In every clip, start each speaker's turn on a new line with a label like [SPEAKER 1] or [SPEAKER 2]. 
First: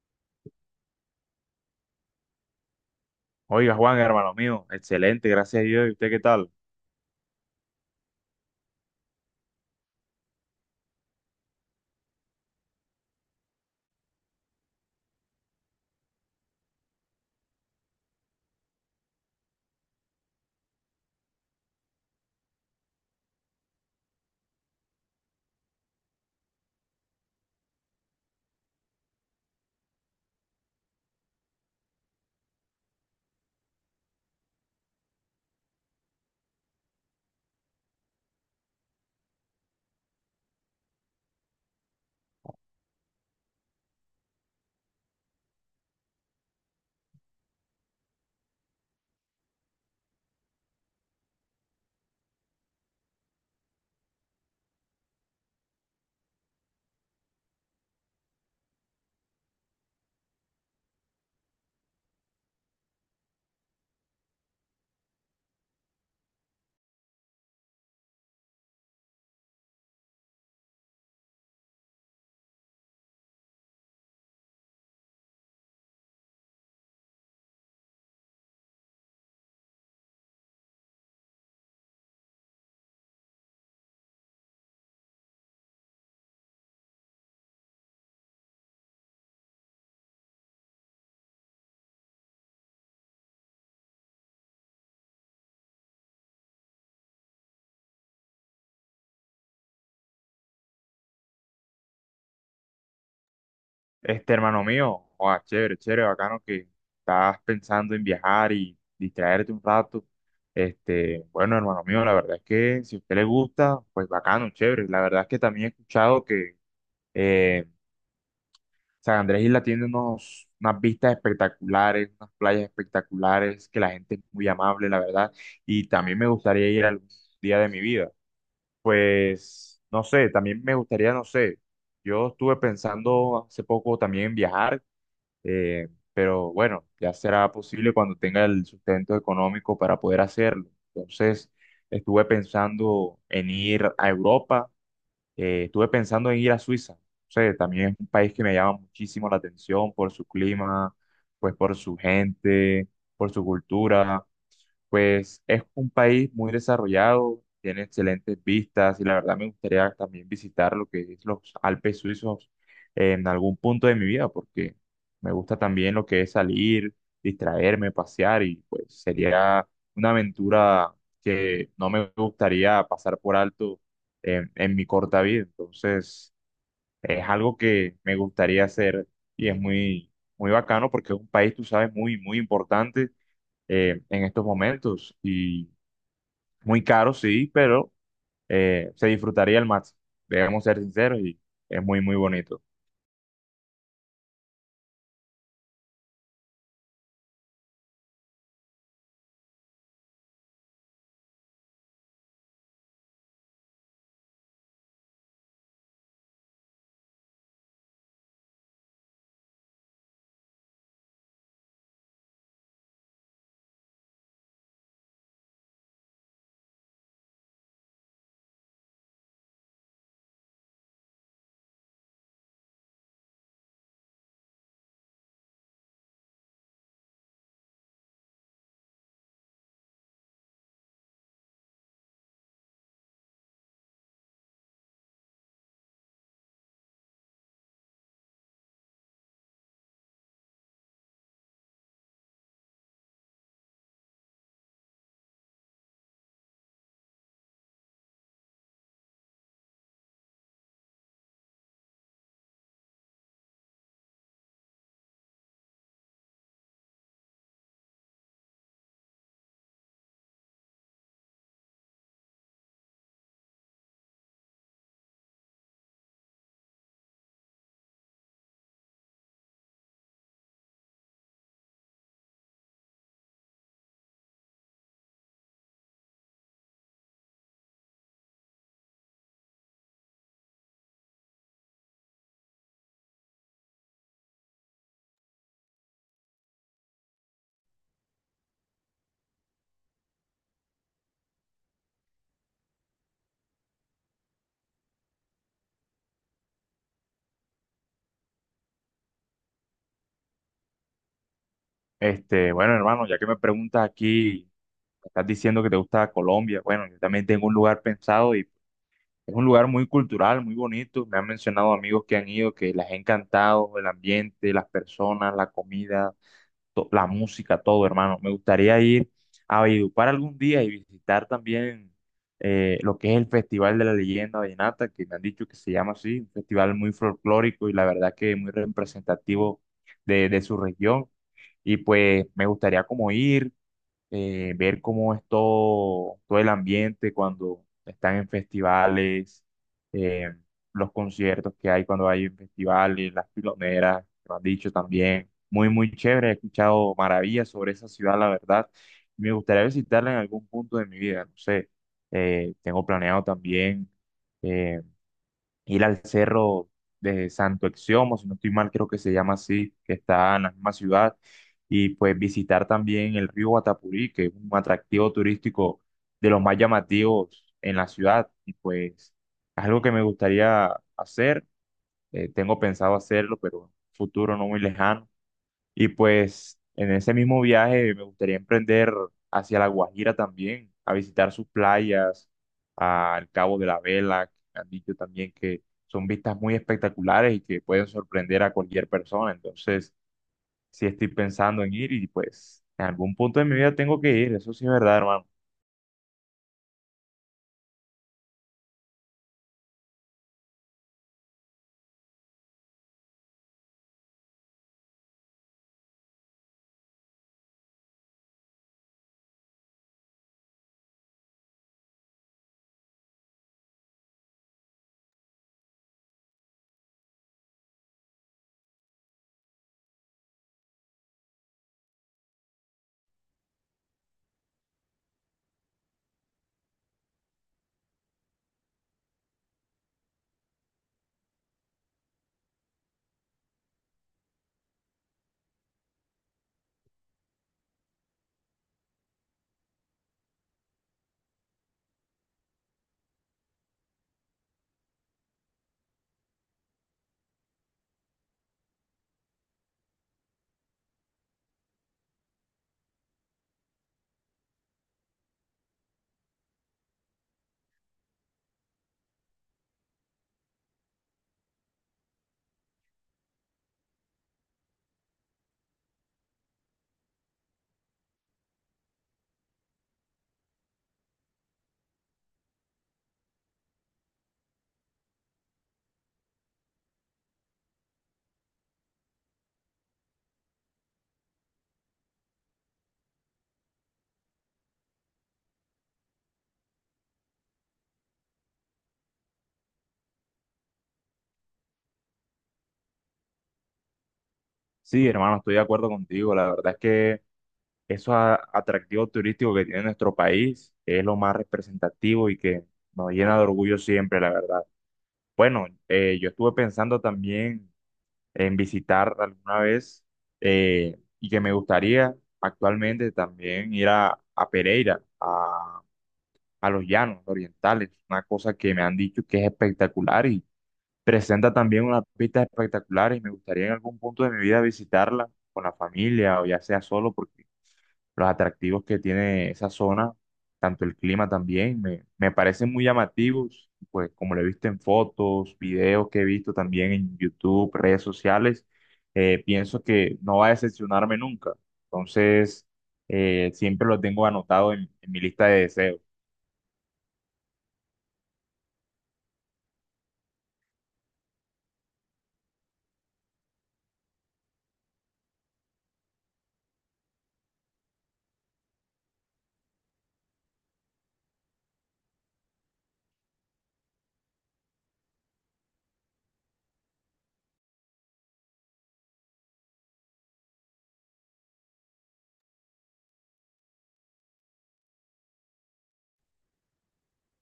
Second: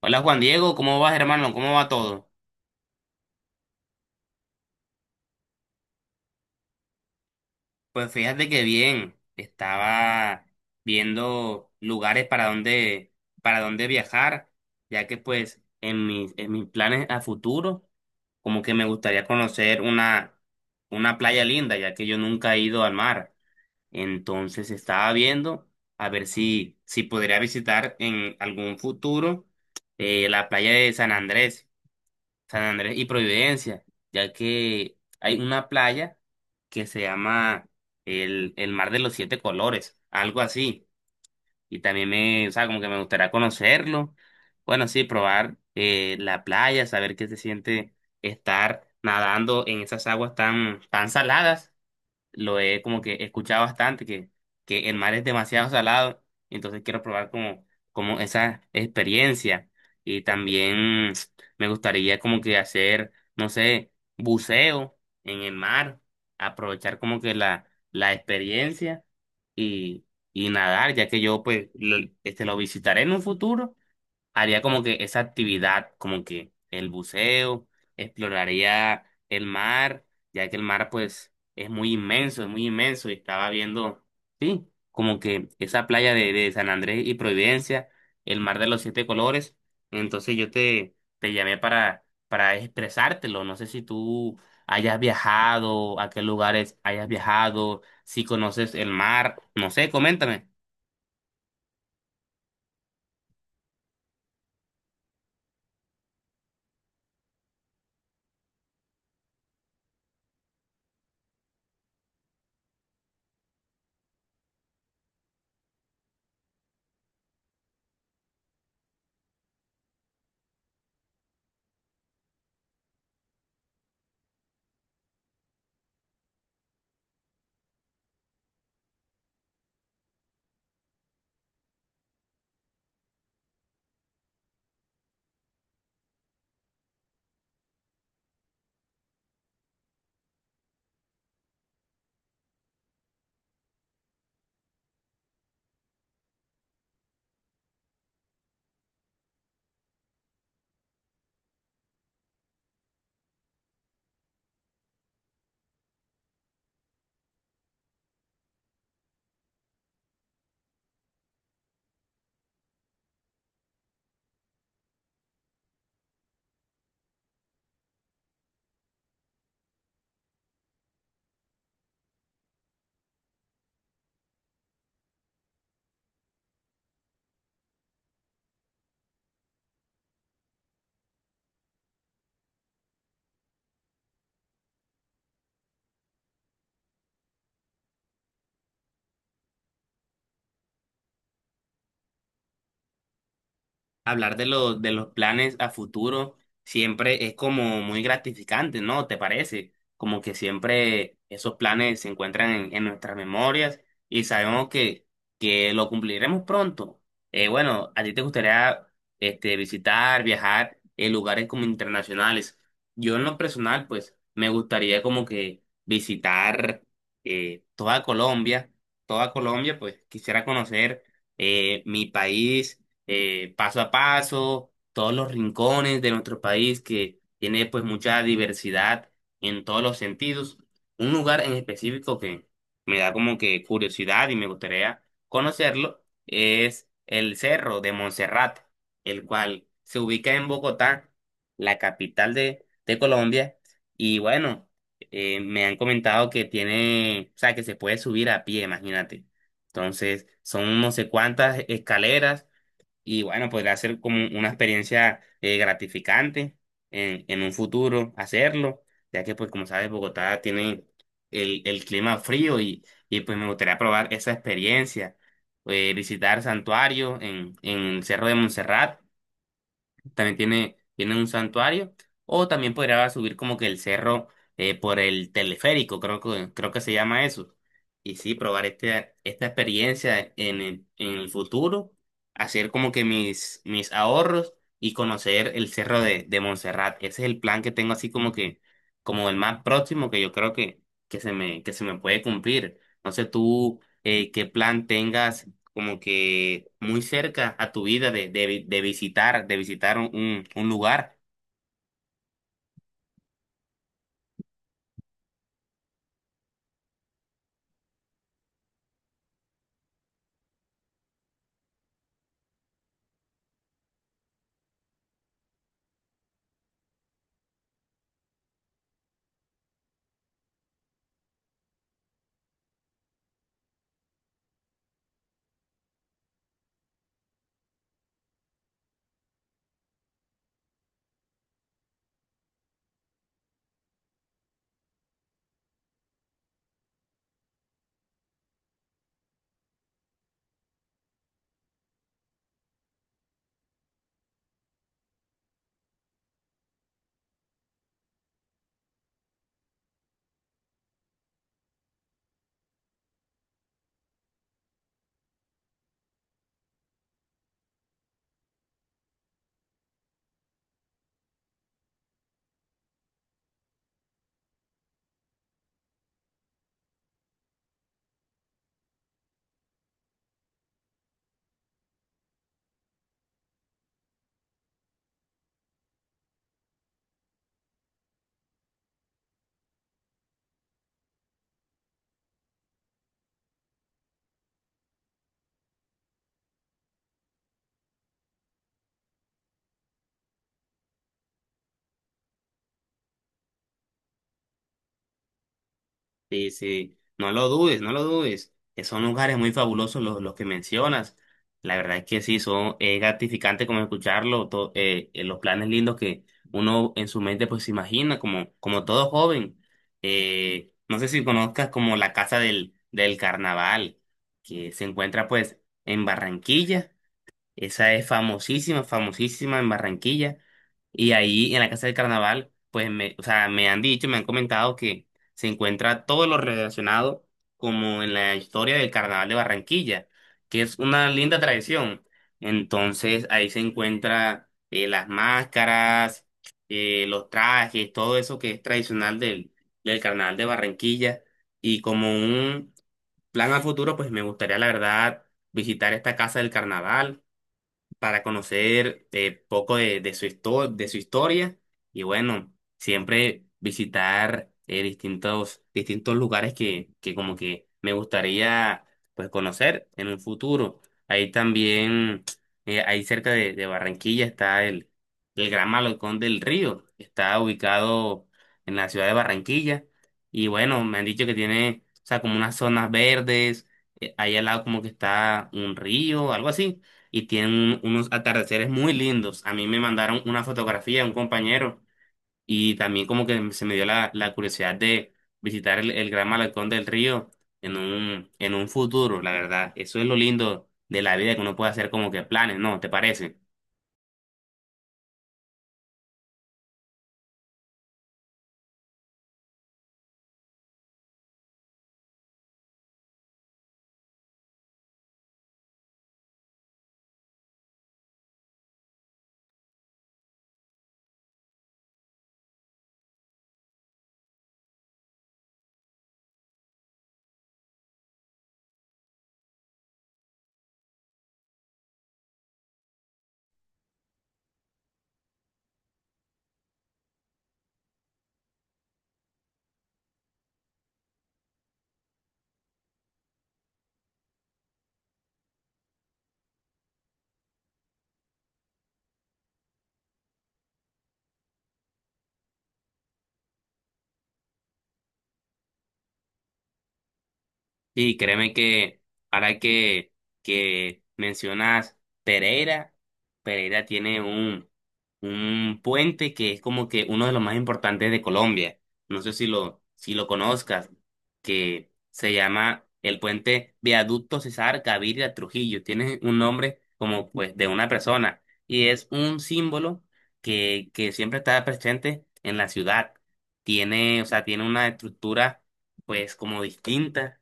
[SPEAKER 1] Hola Juan Diego, ¿cómo vas hermano? ¿Cómo va todo?
[SPEAKER 2] Oiga, Juan, hermano mío, excelente, gracias a Dios. ¿Y usted qué tal?
[SPEAKER 1] Pues fíjate que bien, estaba viendo lugares para dónde viajar, ya que pues en mis planes a futuro, como que me gustaría conocer una playa linda, ya que yo nunca he ido al mar. Entonces estaba viendo a ver si podría visitar en algún futuro la playa de San Andrés. San Andrés y Providencia, ya que hay una playa que se llama el Mar de los Siete Colores, algo así. Y también o sea, como que me gustaría conocerlo. Bueno, sí, probar la playa, saber qué se siente estar nadando en esas aguas tan saladas lo he como que escuchado bastante, que el mar es demasiado salado, entonces quiero probar como, como esa experiencia. Y también me gustaría como que hacer, no sé, buceo en el mar, aprovechar como que la experiencia y, y nadar, ya que yo pues este, lo visitaré en un futuro haría como que esa actividad, como que el buceo, exploraría el mar, ya que el mar pues es muy inmenso y estaba viendo, sí, como que esa playa de San Andrés y Providencia, el mar de los siete colores, entonces yo te llamé para expresártelo, no sé si tú hayas viajado, a qué lugares hayas viajado, si conoces el mar, no sé, coméntame.
[SPEAKER 2] Este hermano mío, oa, chévere, chévere, bacano que estás pensando en viajar y distraerte un rato. Este, bueno, hermano mío, la verdad es que si a usted le gusta, pues bacano, chévere. La verdad es que también he escuchado que eh, San Andrés Isla tiene unos, unas vistas espectaculares, unas playas espectaculares, que la gente es muy amable, la verdad. Y también me gustaría ir algún día de mi vida. Pues, no sé, también me gustaría, no sé, yo estuve pensando hace poco también en viajar, eh, pero bueno, ya será posible cuando tenga el sustento económico para poder hacerlo. Entonces, estuve pensando en ir a Europa, estuve pensando en ir a Suiza. No sé, también es un país que me llama muchísimo la atención por su clima, pues por su gente, por su cultura. Pues es un país muy desarrollado, tiene excelentes vistas y la verdad me gustaría también visitar lo que es los Alpes suizos en algún punto de mi vida, porque me gusta también lo que es salir, distraerme, pasear y pues sería una aventura que no me gustaría pasar por alto en mi corta vida. Entonces es algo que me gustaría hacer y es muy, muy bacano porque es un país, tú sabes, muy, muy importante en estos momentos. Y muy caro, sí, pero se disfrutaría al máximo. Debemos ser sinceros y es muy, muy bonito.
[SPEAKER 1] Hablar de los planes a futuro siempre es como muy gratificante, ¿no? ¿Te parece? Como que siempre esos planes se encuentran en nuestras memorias y sabemos que lo cumpliremos pronto. Bueno, a ti te gustaría este, visitar, viajar en lugares como internacionales. Yo en lo personal, pues, me gustaría como que visitar eh, toda Colombia, toda Colombia, pues quisiera conocer mi país paso a paso, todos los rincones de nuestro país que tiene pues mucha diversidad en todos los sentidos. Un lugar en específico que me da como que curiosidad y me gustaría conocerlo es el Cerro de Monserrate, el cual se ubica en Bogotá, la capital de Colombia, y bueno, me han comentado que tiene, o sea, que se puede subir a pie, imagínate. Entonces, son no sé cuántas escaleras y bueno, podría ser como una experiencia gratificante en un futuro hacerlo, ya que pues como sabes, Bogotá tiene el clima frío y pues me gustaría probar esa experiencia, visitar santuarios en el Cerro de Montserrat también tiene un santuario, o también podría subir como que el cerro por el teleférico, creo que se llama eso. Y sí, probar este, esta experiencia en el futuro, hacer como que mis ahorros y conocer el cerro de Montserrat. Ese es el plan que tengo así como que, como el más próximo que yo creo que se me puede cumplir. No sé tú qué plan tengas como que muy cerca a tu vida de visitar un lugar.
[SPEAKER 2] Este, bueno, hermano, ya que me preguntas aquí, me estás diciendo que te gusta Colombia. Bueno, yo también tengo un lugar pensado y es un lugar muy cultural, muy bonito. Me han mencionado amigos que han ido que les ha encantado el ambiente, las personas, la comida, la música, todo, hermano. Me gustaría ir a Valledupar algún día y visitar también lo que es el Festival de la Leyenda Vallenata, que me han dicho que se llama así, un festival muy folclórico y la verdad que muy representativo de su región. Y pues me gustaría como ir ver cómo es todo, todo el ambiente cuando están en festivales, eh, los conciertos que hay cuando hay en festivales, las piloneras, que lo han dicho también. Muy, muy chévere, he escuchado maravillas sobre esa ciudad, la verdad. Me gustaría visitarla en algún punto de mi vida, no sé. Tengo planeado también eh, ir al cerro de Santo Exiomo, si no estoy mal, creo que se llama así, que está en la misma ciudad, y pues visitar también el río Guatapurí, que es un atractivo turístico de los más llamativos en la ciudad, y pues es algo que me gustaría hacer, tengo pensado hacerlo, pero en un futuro no muy lejano y pues en ese mismo viaje me gustaría emprender hacia La Guajira también, a visitar sus playas, al Cabo de la Vela, que me han dicho también que son vistas muy espectaculares y que pueden sorprender a cualquier persona. Entonces, sí estoy pensando en ir y pues en algún punto de mi vida tengo que ir, eso sí es verdad, hermano.
[SPEAKER 1] Sí, sí, no lo dudes, no lo dudes, que son lugares muy fabulosos los que mencionas. La verdad es que sí, son, es gratificante como escucharlo, los planes lindos que uno en su mente pues se imagina, como, como todo joven. No sé si conozcas como la Casa del Carnaval, que se encuentra pues en Barranquilla. Esa es famosísima, famosísima en Barranquilla. Y ahí en la Casa del Carnaval, o sea, me han dicho, me han comentado que se encuentra todo lo relacionado como en la historia del Carnaval de Barranquilla, que es una linda tradición. Entonces ahí se encuentra las máscaras, los trajes, todo eso que es tradicional del Carnaval de Barranquilla. Y como un plan a futuro, pues me gustaría, la verdad, visitar esta Casa del Carnaval para conocer poco de su de su historia y bueno, siempre visitar distintos lugares que como que me gustaría pues conocer en un futuro. Ahí también, ahí cerca de Barranquilla está el Gran Malecón del Río, que está ubicado en la ciudad de Barranquilla y bueno, me han dicho que tiene, o sea, como unas zonas verdes, ahí al lado como que está un río, algo así y tienen unos atardeceres muy lindos. A mí me mandaron una fotografía, un compañero, y también como que se me dio la curiosidad de visitar el Gran Malecón del Río en en un futuro, la verdad. Eso es lo lindo de la vida, que uno puede hacer como que planes, ¿no? ¿Te parece?
[SPEAKER 2] Sí, hermano, estoy de acuerdo contigo. La verdad es que esos atractivos turísticos que tiene nuestro país es lo más representativo y que nos llena de orgullo siempre, la verdad. Bueno, yo estuve pensando también en visitar alguna vez y que me gustaría actualmente también ir a Pereira, a los llanos orientales, una cosa que me han dicho que es espectacular y presenta también unas pistas espectaculares y me gustaría en algún punto de mi vida visitarla con la familia o ya sea solo porque los atractivos que tiene esa zona, tanto el clima también, me parecen muy llamativos, pues como lo he visto en fotos, videos que he visto también en YouTube, redes sociales, pienso que no va a decepcionarme nunca. Entonces, siempre lo tengo anotado en mi lista de deseos.
[SPEAKER 1] Y créeme que ahora que mencionas Pereira, Pereira tiene un puente que es como que uno de los más importantes de Colombia. No sé si lo conozcas, que se llama el puente Viaducto César Gaviria Trujillo. Tiene un nombre como pues de una persona y es un símbolo que siempre está presente en la ciudad. Tiene, o sea, tiene una estructura pues como distinta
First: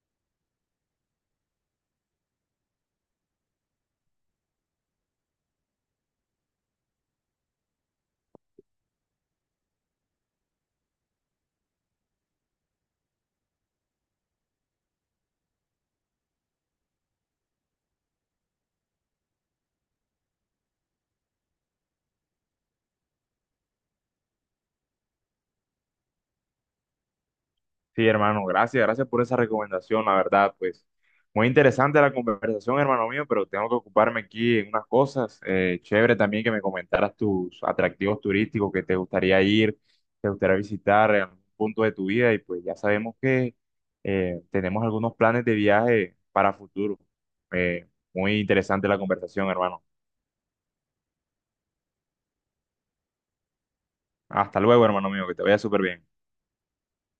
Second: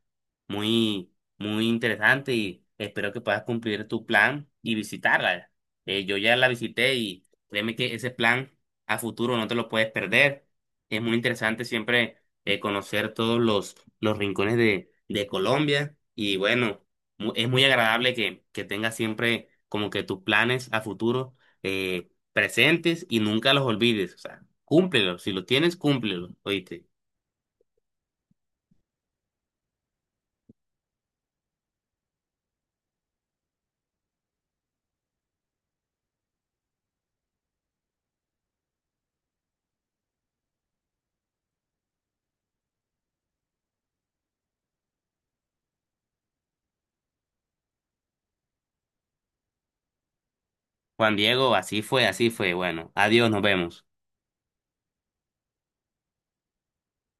[SPEAKER 1] muy, muy interesante y espero que puedas cumplir tu plan y visitarla. Yo ya la visité y créeme que ese plan a futuro no te lo puedes perder. Es muy interesante siempre conocer todos los rincones de Colombia y bueno, es muy agradable que tengas siempre como que tus planes a futuro presentes y nunca los olvides. O sea, cúmplelos. Si los tienes, cúmplelos. Oíste.
[SPEAKER 2] Sí, hermano, gracias, gracias por esa recomendación, la verdad, pues muy interesante la conversación, hermano mío, pero tengo que ocuparme aquí en unas cosas. Chévere también que me comentaras tus atractivos turísticos que te gustaría ir, te gustaría visitar en algún punto de tu vida y pues ya sabemos que tenemos algunos planes de viaje para futuro. Eh, Muy interesante la conversación, hermano.
[SPEAKER 1] Juan Diego, así fue, así fue. Bueno, adiós, nos vemos.
[SPEAKER 2] Hasta luego, hermano mío, que te vaya súper bien.